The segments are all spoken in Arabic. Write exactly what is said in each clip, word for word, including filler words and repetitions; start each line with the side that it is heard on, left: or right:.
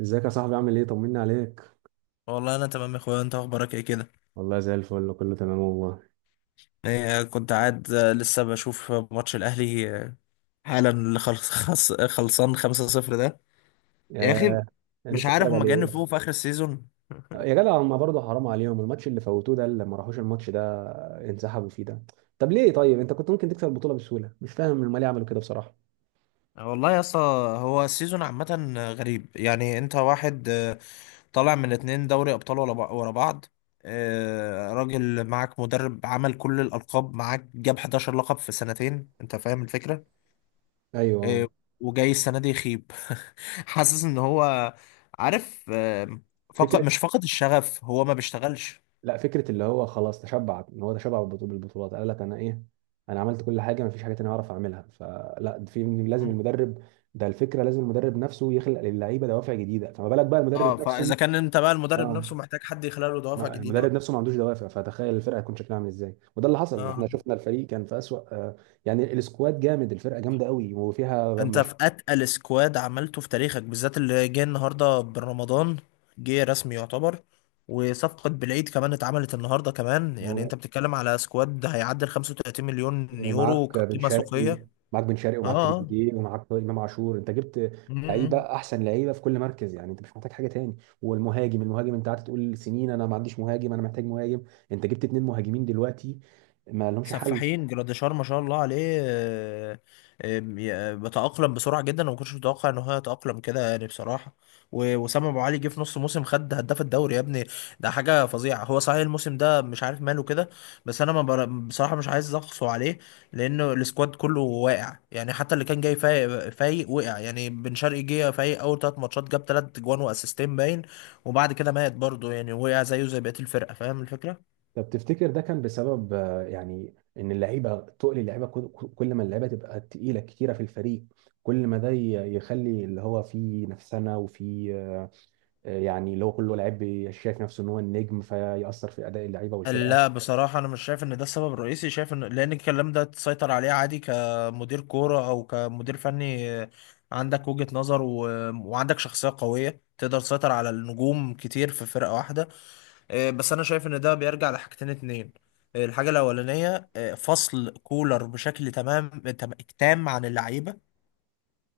right: ازيك يا صاحبي؟ عامل ايه؟ طمني عليك.
left: والله انا تمام يا اخويا، انت اخبارك ايه كده؟
right: والله زي الفل، كله تمام والله.
left: إيه كنت قاعد، آه، لسه بشوف ماتش الاهلي. آه، حالا اللي خلص خلص- خلصان خمسة صفر ده. يا
right: يا
left: اخي،
right: أنا
left: مش
right: لسه
left: عارف
right: اتفرج
left: هما
right: على ايه؟
left: جنفوه في اخر السيزون.
right: يا جدع هما برضه حرام عليهم الماتش اللي فوتوه ده، اللي ما راحوش الماتش ده، انسحبوا فيه ده. طب ليه؟ طيب انت كنت ممكن تكسب البطوله بسهوله، مش فاهم هما ليه عملوا كده بصراحه.
left: والله يا اسطى، هو السيزون عامة غريب، يعني انت واحد آه، طالع من اتنين دوري ابطال ولا بع- ورا بعض. آه، راجل، معاك مدرب عمل كل الالقاب معاك، جاب حداشر لقب في سنتين، انت فاهم الفكرة.
right: ايوه.
left: آه، وجاي السنة دي يخيب. حاسس ان هو عارف. آه، فقد
right: فكره.
left: مش فقد الشغف، هو ما بيشتغلش.
right: لا فكره اللي هو خلاص تشبع، ان هو تشبع بالبطو- بالبطولات، قال لك انا ايه؟ انا عملت كل حاجه، ما فيش حاجه تانية اعرف اعملها، فلا في لازم
left: مم.
right: المدرب ده الفكره، لازم المدرب نفسه يخلق للعيبه دوافع جديده، فما بالك بقى
left: اه،
right: المدرب
left: فاذا
right: نفسه؟
left: كان انت بقى المدرب
right: اه.
left: نفسه محتاج حد يخلق له دوافع
right: ما-
left: جديدة
right: المدرب
left: بقى.
right: نفسه ما عندوش دوافع، فتخيل الفرقه هيكون شكلها عامل ازاي. وده اللي حصل، احنا
left: اه،
right: شفنا الفريق كان في اسوأ آه، يعني السكواد جامد، الفرقه جامده قوي وفيها
left: انت
right: مش.
left: في اتقل سكواد عملته في تاريخك، بالذات اللي جه النهارده بالرمضان، جه رسمي يعتبر. وصفقة بالعيد كمان اتعملت النهارده كمان، يعني انت
right: و-
left: بتتكلم على سكواد هيعدي ال خمسة وتلاتين مليون يورو
right: ومعاك بن
left: كقيمة
right: شرقي،
left: سوقية.
right: معاك بن شرقي
left: اه.
right: ومعاك
left: اه.
right: تريزيجيه ومعاك امام عاشور، انت جبت لعيبه
left: مم.
right: احسن لعيبه في كل مركز، يعني انت مش محتاج حاجه تاني. والمهاجم، المهاجم انت قعدت تقول سنين انا ما عنديش مهاجم، انا محتاج مهاجم. انت جبت اتنين مهاجمين دلوقتي، ما لهمش حل.
left: سفاحين جراديشار، ما شاء الله عليه. آه، آه، ي- بيتأقلم بسرعة جدا، وما كنتش متوقع ان هو يتأقلم كده يعني بصراحة. و- وسام ابو علي جه في نص موسم، خد هداف الدوري يا ابني. ده حاجة فظيعة. هو صحيح الموسم ده مش عارف ماله كده. بس انا ما بر... بصراحة مش عايز اقصه عليه، لانه السكواد كله واقع، يعني حتى اللي كان جاي فايق فايق وقع. يعني بن شرقي جه فايق، اول ثلاث ماتشات جاب ثلاث جوان واسيستين باين، وبعد كده مات برضه، يعني وقع زيه زي بقية الفرقة. فاهم الفكرة؟
right: طب تفتكر ده كان بسبب آه، يعني ان اللعيبه تقل؟ اللعيبه كل كل ما اللعيبه تبقى تقيله كتيره في الفريق، كل ما ده ي- يخلي اللي هو في نفسنا وفي آه، آه، يعني اللي هو كله لعيب بي- شايف نفسه ان هو النجم، فيأثر في اداء اللعيبه والفرقه.
left: لا، بصراحة أنا مش شايف إن ده السبب الرئيسي. شايف إن، لأن الكلام ده تسيطر عليه عادي كمدير كورة أو كمدير فني، آه، عندك وجهة نظر، و... وعندك شخصية قوية تقدر تسيطر على النجوم كتير في فرقة واحدة. آه، بس أنا شايف إن ده بيرجع لحاجتين اتنين. آه، الحاجة الأولانية آه، فصل كولر بشكل تمام تم- تام عن اللعيبة،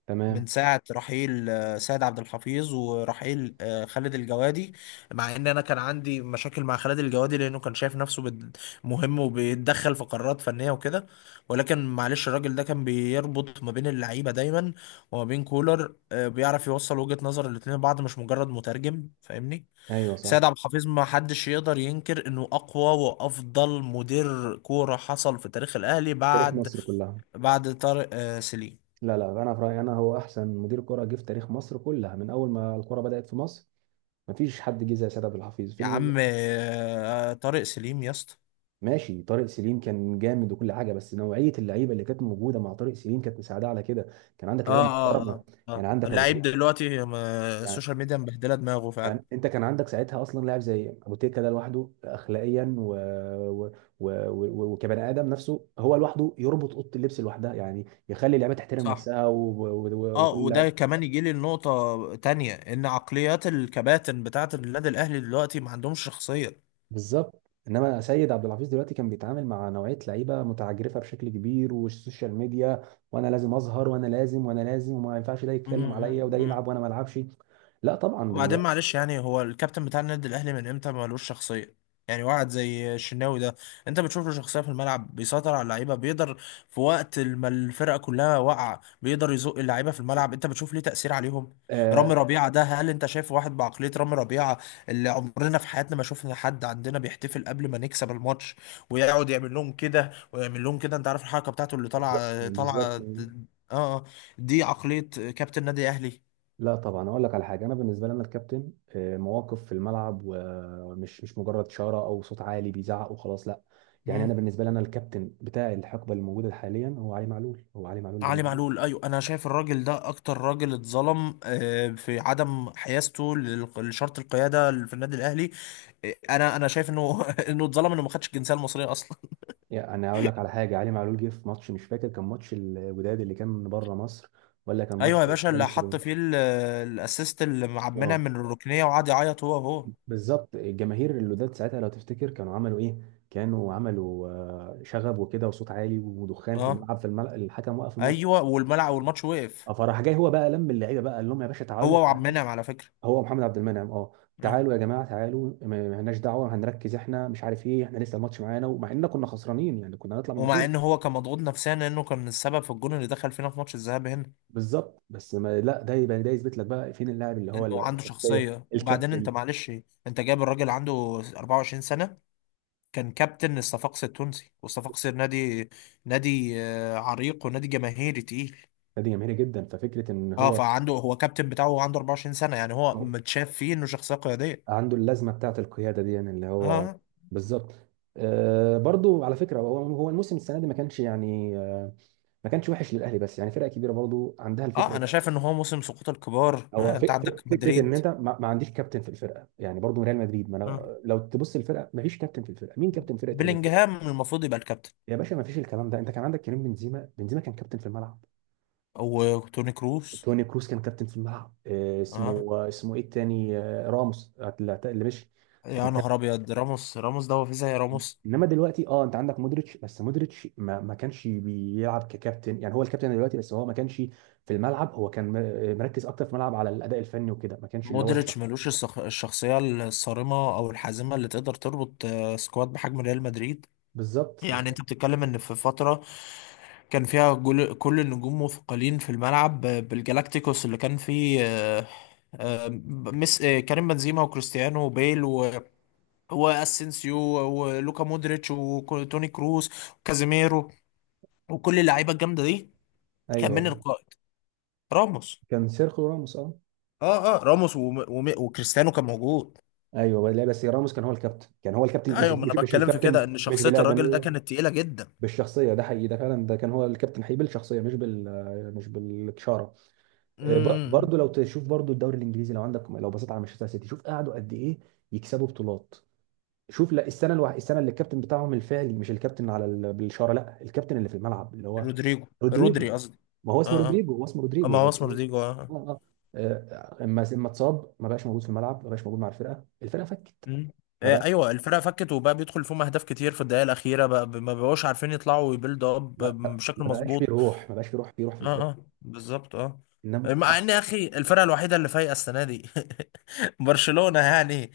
right: تمام.
left: من ساعة رحيل آه، سيد عبد الحفيظ، ورحيل آه، خالد الجوادي. مع ان انا كان عندي مشاكل مع خالد الجوادي، لانه كان شايف نفسه بد- مهم وبيتدخل في قرارات فنية وكده. ولكن معلش، الراجل ده كان بيربط ما بين اللعيبة دايما وما بين كولر، آه، بيعرف يوصل وجهة نظر الاتنين لبعض، مش مجرد مترجم. فاهمني؟
right: ايوه صح.
left: سيد عبد الحفيظ ما حدش يقدر ينكر انه اقوى وافضل مدير كورة حصل في تاريخ الاهلي،
right: تاريخ
left: بعد
right: مصر كلها.
left: بعد طارق آه، سليم.
right: لا لا، انا في رايي انا هو احسن مدير كره جه في تاريخ مصر كلها من اول ما الكره بدأت في مصر. مفيش حد جه زي سيد عبد الحفيظ في.
left: يا عم، آه، طارق سليم يا اسطى.
right: ماشي، طارق سليم كان جامد وكل حاجه، بس نوعيه اللعيبه اللي كانت موجوده مع طارق سليم كانت مساعده على كده، كان عندك
left: اه،
right: لعيبه
left: اه،
right: محترمه.
left: اه،
right: يعني
left: اه،
right: عندك ابو
left: اللعيب
right: تريكه،
left: دلوقتي، ما-
right: يعني،
left: السوشيال ميديا مبهدله دماغه فعلا.
right: يعني انت كان عندك ساعتها اصلا لاعب زي ابو تريكه ده لوحده، اخلاقيا و... و... و... و... وكبني ادم نفسه، هو لوحده يربط اوضه اللبس لوحدها، يعني يخلي اللعيبه تحترم
left: صح.
right: نفسها و... و... و...
left: اه،
right: وكل لاعب.
left: وده كمان يجي لي النقطة تانية، ان عقليات الكباتن بتاعة النادي الاهلي دلوقتي ما عندهمش شخصية.
right: بالظبط. انما سيد عبد الحفيظ دلوقتي كان بيتعامل مع نوعيه لعيبه متعجرفه بشكل كبير، والسوشيال ميديا، وانا لازم اظهر وانا لازم وانا لازم، وما ينفعش ده
left: مم،
right: يتكلم عليا
left: مم،
right: وده
left: مم.
right: يلعب وانا ما العبش. لا طبعا
left: وبعدين
right: دلوقتي.
left: معلش، يعني هو الكابتن بتاع النادي الاهلي من امتى مالوش شخصيه؟ يعني واحد زي الشناوي ده، انت بتشوف له شخصيه في الملعب، بيسيطر على اللعيبه، بيقدر في وقت ما الفرقه كلها واقعه، بيقدر يزق اللعيبه في الملعب. انت بتشوف ليه تاثير عليهم.
right: آه.
left: رامي ربيعه ده، هل انت شايف واحد بعقليه رامي ربيعه؟ اللي عمرنا في حياتنا ما شفنا حد عندنا بيحتفل قبل ما نكسب الماتش، ويقعد يعمل لهم كده ويعمل لهم كده. انت عارف الحركه بتاعته اللي
right: بالظبط
left: طالعه طالعه،
right: بالظبط.
left: اه. آه. دي عقليه كابتن نادي اهلي.
right: لا طبعا، اقول لك على حاجه، انا بالنسبه لي انا الكابتن آه، مواقف في الملعب، ومش مش مجرد شاره او صوت عالي بيزعق وخلاص، لا. يعني انا بالنسبه لي انا الكابتن بتاع الحقبه الموجوده حاليا هو علي معلول، هو علي معلول
left: علي
right: بالنسبه.
left: معلول، ايوه، انا شايف الراجل ده اكتر راجل اتظلم، آه، في عدم حيازته لل- لشرط القياده في النادي الاهلي. آه، انا انا شايف انه انه اتظلم، انه ما خدش الجنسيه المصريه اصلا.
right: يعني انا هقول لك على حاجه، علي معلول جه في ماتش مش فاكر كان ماتش الوداد اللي كان من بره مصر، ولا كان ماتش
left: ايوه يا باشا،
right: الهلال
left: اللي حط
right: السوداني.
left: فيه ال- الاسيست اللي مع عبد المنعم
right: اه.
left: من الركنيه، وقعد يعيط هو، هو.
right: بالظبط. الجماهير الوداد ساعتها لو تفتكر كانوا عملوا ايه؟ كانوا عملوا آه، شغب وكده وصوت عالي ودخان في
left: اه.
right: الملعب، في الملعب الحكم وقف الماتش.
left: ايوه، والملعب والماتش وقف.
right: آه، فراح جاي هو بقى لم اللعيبه بقى، قال لهم يا باشا تعالوا
left: هو وعبد
right: تعالوا.
left: المنعم على فكره.
right: هو محمد عبد المنعم، اه.
left: آه.
right: تعالوا يا جماعه تعالوا، ما ما لناش دعوه، هنركز احنا مش عارف ايه، احنا لسه الماتش معانا، ومع اننا كنا خسرانين يعني، كنا هنطلع من
left: ومع
right: البطوله.
left: ان هو كان مضغوط نفسيا، لانه كان السبب في الجون اللي دخل فينا في ماتش الذهاب هنا.
right: بالظبط، بس ما لا، ده يبقى ده يثبت لك بقى فين اللاعب اللي هو
left: انه
right: ال-
left: عنده
right: الشخصيه،
left: شخصيه. وبعدين انت
right: الكابتن.
left: معلش، انت جايب الراجل عنده اربعة وعشرين سنه، كان كابتن الصفاقسي التونسي، والصفاقسي نادي نادي آه، عريق، ونادي جماهيري تقيل.
right: فدي جماهيري جدا، ففكره ان
left: اه،
right: هو،
left: فعنده هو كابتن بتاعه، وعنده اربعة وعشرين سنة. يعني هو
right: هو
left: متشاف فيه انه شخصية قيادية.
right: عنده اللازمه بتاعه القياده دي، يعني اللي هو.
left: اه.
right: بالظبط. آه برضو على فكره، هو هو الموسم السنه دي ما كانش يعني آه، ما كانش وحش للاهلي، بس يعني فرقه كبيره برضو عندها
left: اه.
right: الفكره.
left: انا شايف ان هو موسم سقوط الكبار.
right: هو
left: آه، انت
right: فك فك-
left: عندك
right: فكره ان
left: مدريد.
right: انت ما, ما عنديش كابتن في الفرقه يعني، برضو ريال مدريد، ما
left: آه.
right: انا لو تبص الفرقه ما فيش كابتن في الفرقه، مين كابتن فرقه ريال مدريد؟
left: بلينجهام المفروض يبقى الكابتن.
right: يا باشا ما فيش الكلام ده، انت كان عندك كريم بنزيما، بنزيما كان كابتن في الملعب.
left: وتوني كروس.
right: توني كروس كان كابتن في الملعب، آه، اسمه
left: اه،
right: آه، اسمه ايه التاني؟ آه، راموس، اللي اللي مشي، كان
left: يا نهار
right: كابتن.
left: ابيض، راموس! راموس ده هو في زي راموس؟
right: انما دلوقتي اه، انت عندك مودريتش، بس مودريتش ما, ما كانش بيلعب ككابتن، يعني هو الكابتن دلوقتي بس هو ما كانش في الملعب، هو كان م- مركز اكتر في الملعب على الاداء الفني وكده، ما كانش اللي هو
left: مودريتش
right: الشخص.
left: ملوش الصخ- الشخصية الصارمة او الحازمة اللي تقدر تربط آه، سكواد بحجم ريال مدريد.
right: بالظبط
left: يعني
right: بالظبط.
left: انت بتتكلم ان في فترة كان فيها جل- كل النجوم مثقلين في الملعب ب- بالجالاكتيكوس اللي كان فيه، آه، آه، ب- مس آه، كريم بنزيما وكريستيانو وبيل و- واسينسيو، ولوكا مودريتش، وتوني كروس، وكازيميرو، وكل اللعيبة الجامدة دي. كان من
right: ايوه
left: القائد، راموس.
right: كان سيرخو راموس اه.
left: اه. اه. راموس وم... وم... وكريستيانو كان موجود.
right: ايوه، لا بس راموس كان هو الكابتن، كان هو الكابتن، لا، مش
left: ايوه، ما
right: مش
left: انا
right: مش
left: بتكلم في كده،
right: الكابتن
left: ان
right: مش
left: شخصية الراجل ده
right: بالادميه،
left: كانت تقيلة جدا.
right: بالشخصيه، ده حقيقي، ده فعلا ده كان هو الكابتن حقيقي بالشخصيه، مش بال مش بالاشاره. آه، ب-
left: امم.
right: برضو لو تشوف برضو الدوري الانجليزي، لو عندك لو بصيت على مانشستر سيتي، شوف قعدوا قد ايه يكسبوا بطولات. شوف، لا السنه الوح... السنه اللي الكابتن بتاعهم الفعلي، مش الكابتن على ال... بالاشاره، لا الكابتن اللي في الملعب اللي هو
left: رودريجو.
right: رودريجو.
left: رودري قصدي.
right: ما هو اسمه
left: اه. اه.
right: رودريجو، هو اسمه
left: اما
right: رودريجو
left: هو
right: بس
left: اسمه
right: هو.
left: رودريجو. آه.
right: اه اه. آه، اما اما اتصاب ما بقاش موجود في الملعب، ما بقاش موجود مع الفرقه، الفرقه فكت،
left: مم.
right: ما
left: آه،
right: بقى.
left: ايوه الفرقه فكت، وبقى بيدخل فيهم اهداف كتير في الدقائق الاخيره، بقى ما بقوش عارفين يطلعوا ويبيلد اب
right: لا لا، ما
left: بشكل
right: بقاش في
left: مظبوط.
right: روح، ما بقاش في روح، في روح في
left: اه.
right: الفرقه.
left: اه. بالظبط. اه.
right: انما
left: مع
right: آه،
left: ان يا اخي، الفرقه الوحيده اللي فايقه السنه دي برشلونه يعني.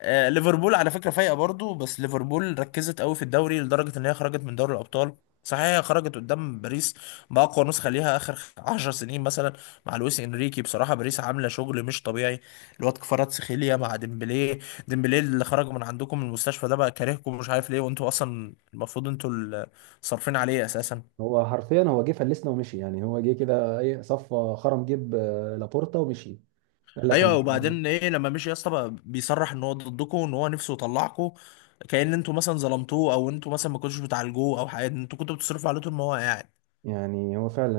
left: آه، ليفربول على فكره فايقه برضو، بس ليفربول ركزت قوي في الدوري، لدرجه ان هي خرجت من دوري الابطال. صحيح هي خرجت قدام باريس باقوى نسخه ليها اخر عشر سنين مثلا. مع لويس انريكي، بصراحه باريس عامله شغل مش طبيعي. الواد كفاراتسخيليا مع ديمبلي. ديمبلي اللي خرج من عندكم من المستشفى ده، بقى كارهكم مش عارف ليه، وانتوا اصلا المفروض انتوا اللي صارفين عليه اساسا.
right: هو حرفيا هو جه فلسنا ومشي، يعني هو جه كده ايه، صفى خرم جيب آه، لابورتا ومشي، قال لك انا
left: ايوه،
right: مش قادر.
left: وبعدين ايه لما مشي يا اسطى بقى بيصرح ان هو ضدكم، ان هو نفسه يطلعكم؟ كأن انتوا مثلا ظلمتوه، او انتوا مثلا ما كنتوش بتعالجوه او حاجه، انتوا كنتوا بتصرفوا عليه طول ما هو قاعد.
right: يعني هو فعلا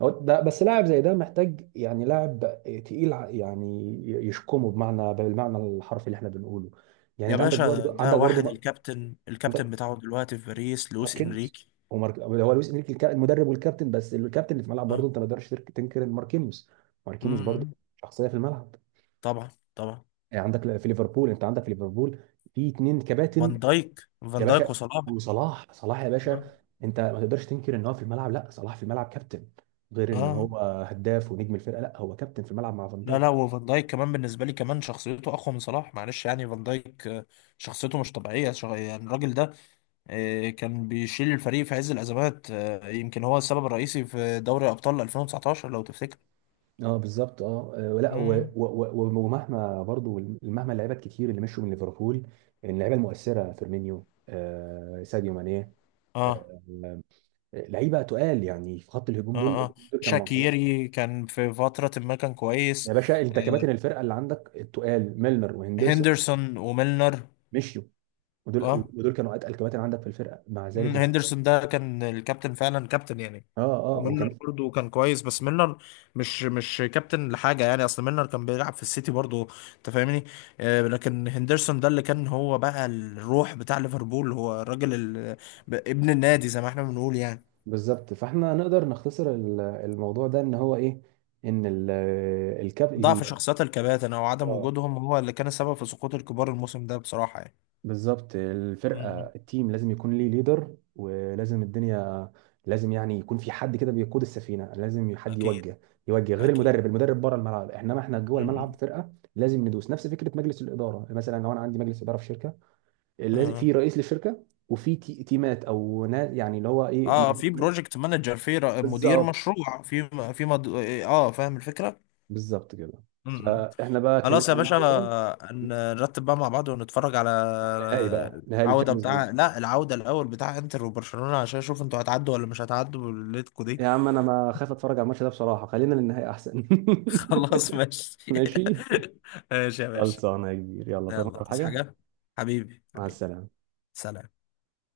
right: آه، أو ده، بس لاعب زي ده محتاج يعني لاعب تقيل ع- يعني ي- يشكمه بمعنى بالمعنى الحرفي اللي احنا بنقوله. يعني
left: يا
right: انت عندك
left: باشا
right: برضه،
left: ده
right: عندك
left: واحد،
right: برضه
left: الكابتن
right: عندك
left: الكابتن بتاعه دلوقتي في باريس لويس
right: ماركينيوس.
left: انريكي.
right: ومارك... هو لويس انريكي الكا- المدرب والكابتن، بس الكابتن اللي في الملعب
left: اه.
right: برضه انت ما تقدرش ترك- تنكر إن ماركينيوس، ماركينيوس برضه
left: امم.
right: شخصيه في الملعب.
left: طبعا. طبعا.
right: يعني عندك في ليفربول، انت عندك في ليفربول في اتنين كباتن.
left: فان دايك.
right: يا
left: فان دايك
right: باشا.
left: وصلاح.
right: وصلاح، صلاح يا
left: اه.
right: باشا، انت ما تقدرش تنكر ان هو في الملعب، لا صلاح في الملعب كابتن، غير ان
left: اه
right: هو هداف ونجم الفرقه، لا هو كابتن في الملعب مع فان
left: لا، لا،
right: دايك.
left: وفان دايك كمان بالنسبه لي كمان، شخصيته اقوى من صلاح معلش، يعني فان دايك آه، شخصيته مش طبيعيه. شغ... يعني الراجل ده آه، كان بيشيل الفريق في عز الأزمات. آه، يمكن هو السبب الرئيسي في دوري أبطال الفين وتسعتاشر لو تفتكر.
right: اه بالظبط اه. آه، لا و- و-
left: مم.
right: و- ومهما برضو مهما اللعيبه الكتير اللي مشوا من ليفربول، اللعيبه المؤثره فيرمينيو، آه ساديو ماني، آه
left: اه.
right: آه، لعيبه تقال يعني في خط الهجوم، دول
left: اه. اه.
right: الاتنين دول كانوا مع صلاح.
left: شاكيري كان في فترة ما كان
right: يا
left: كويس.
right: باشا
left: آه،
right: انت كباتن الفرقه اللي عندك التقال ميلنر وهندرسون
left: هندرسون وميلنر.
right: مشيوا، ودول
left: اه.
right: ودول كانوا اتقل كباتن عندك في الفرقه، مع ذلك
left: مم،
right: انت.
left: هندرسون ده كان الكابتن فعلا، كابتن يعني.
right: اه اه
left: وميلنر
right: وكان.
left: برضه كان كويس. بس ميلنر مش مش كابتن لحاجه، يعني اصل ميلنر كان بيلعب في السيتي برضه، انت فاهمني؟ آه، لكن هندرسون ده اللي كان هو بقى الروح بتاع ليفربول، هو الراجل ال- ب- ابن النادي زي ما احنا بنقول يعني.
right: بالظبط، فاحنا نقدر نختصر ال- الموضوع ده ان هو ايه، ان ال- الكاب
left: ضعف
right: ال-
left: شخصيات الكباتن او عدم
right: اه
left: وجودهم هو اللي كان السبب في سقوط الكبار الموسم ده، بصراحه يعني.
right: بالظبط. الفرقه،
left: مم.
right: التيم لازم يكون ليه ليدر، ولازم الدنيا لازم يعني يكون في حد كده بيقود السفينه، لازم حد
left: اكيد.
right: يوجه، يوجه غير
left: اكيد.
right: المدرب، المدرب بره الملعب انما احنا جوه الملعب
left: مم.
right: فرقه لازم ندوس نفس فكره مجلس الاداره. مثلا لو انا عندي مجلس اداره في شركه، لازم
left: آه.
right: في رئيس للشركه، وفي تي- تيمات او ناس يعني اللي هو ايه،
left: اه،
right: مج-
left: في
right: مج-
left: بروجكت مانجر، في ر- مدير
right: بالظبط
left: مشروع، في م- في مد... اه، فاهم الفكرة.
right: بالظبط كده.
left: امم.
right: فاحنا بقى
left: خلاص
right: اتكلمنا
left: يا
right: عن
left: باشا.
right: الكوره.
left: ن- نرتب بقى مع بعض، ونتفرج على
right: النهائي بقى، نهائي
left: العودة
right: الشامبيونز ليج.
left: بتاع لا، العودة الأول بتاع انتر وبرشلونة، عشان اشوف انتوا هتعدوا ولا مش هتعدوا بالليتكو دي.
right: يا عم انا ما خايف اتفرج على الماتش ده بصراحه، خلينا للنهائي احسن.
left: خلاص ماشي.
right: ماشي.
left: ماشي يا باشا.
right: خلصانه يا كبير، يلا طب
left: يلا تصحى
right: حاجه.
left: حاجة، حبيبي،
right: مع
left: حبيبي.
right: السلامه.
left: سلام.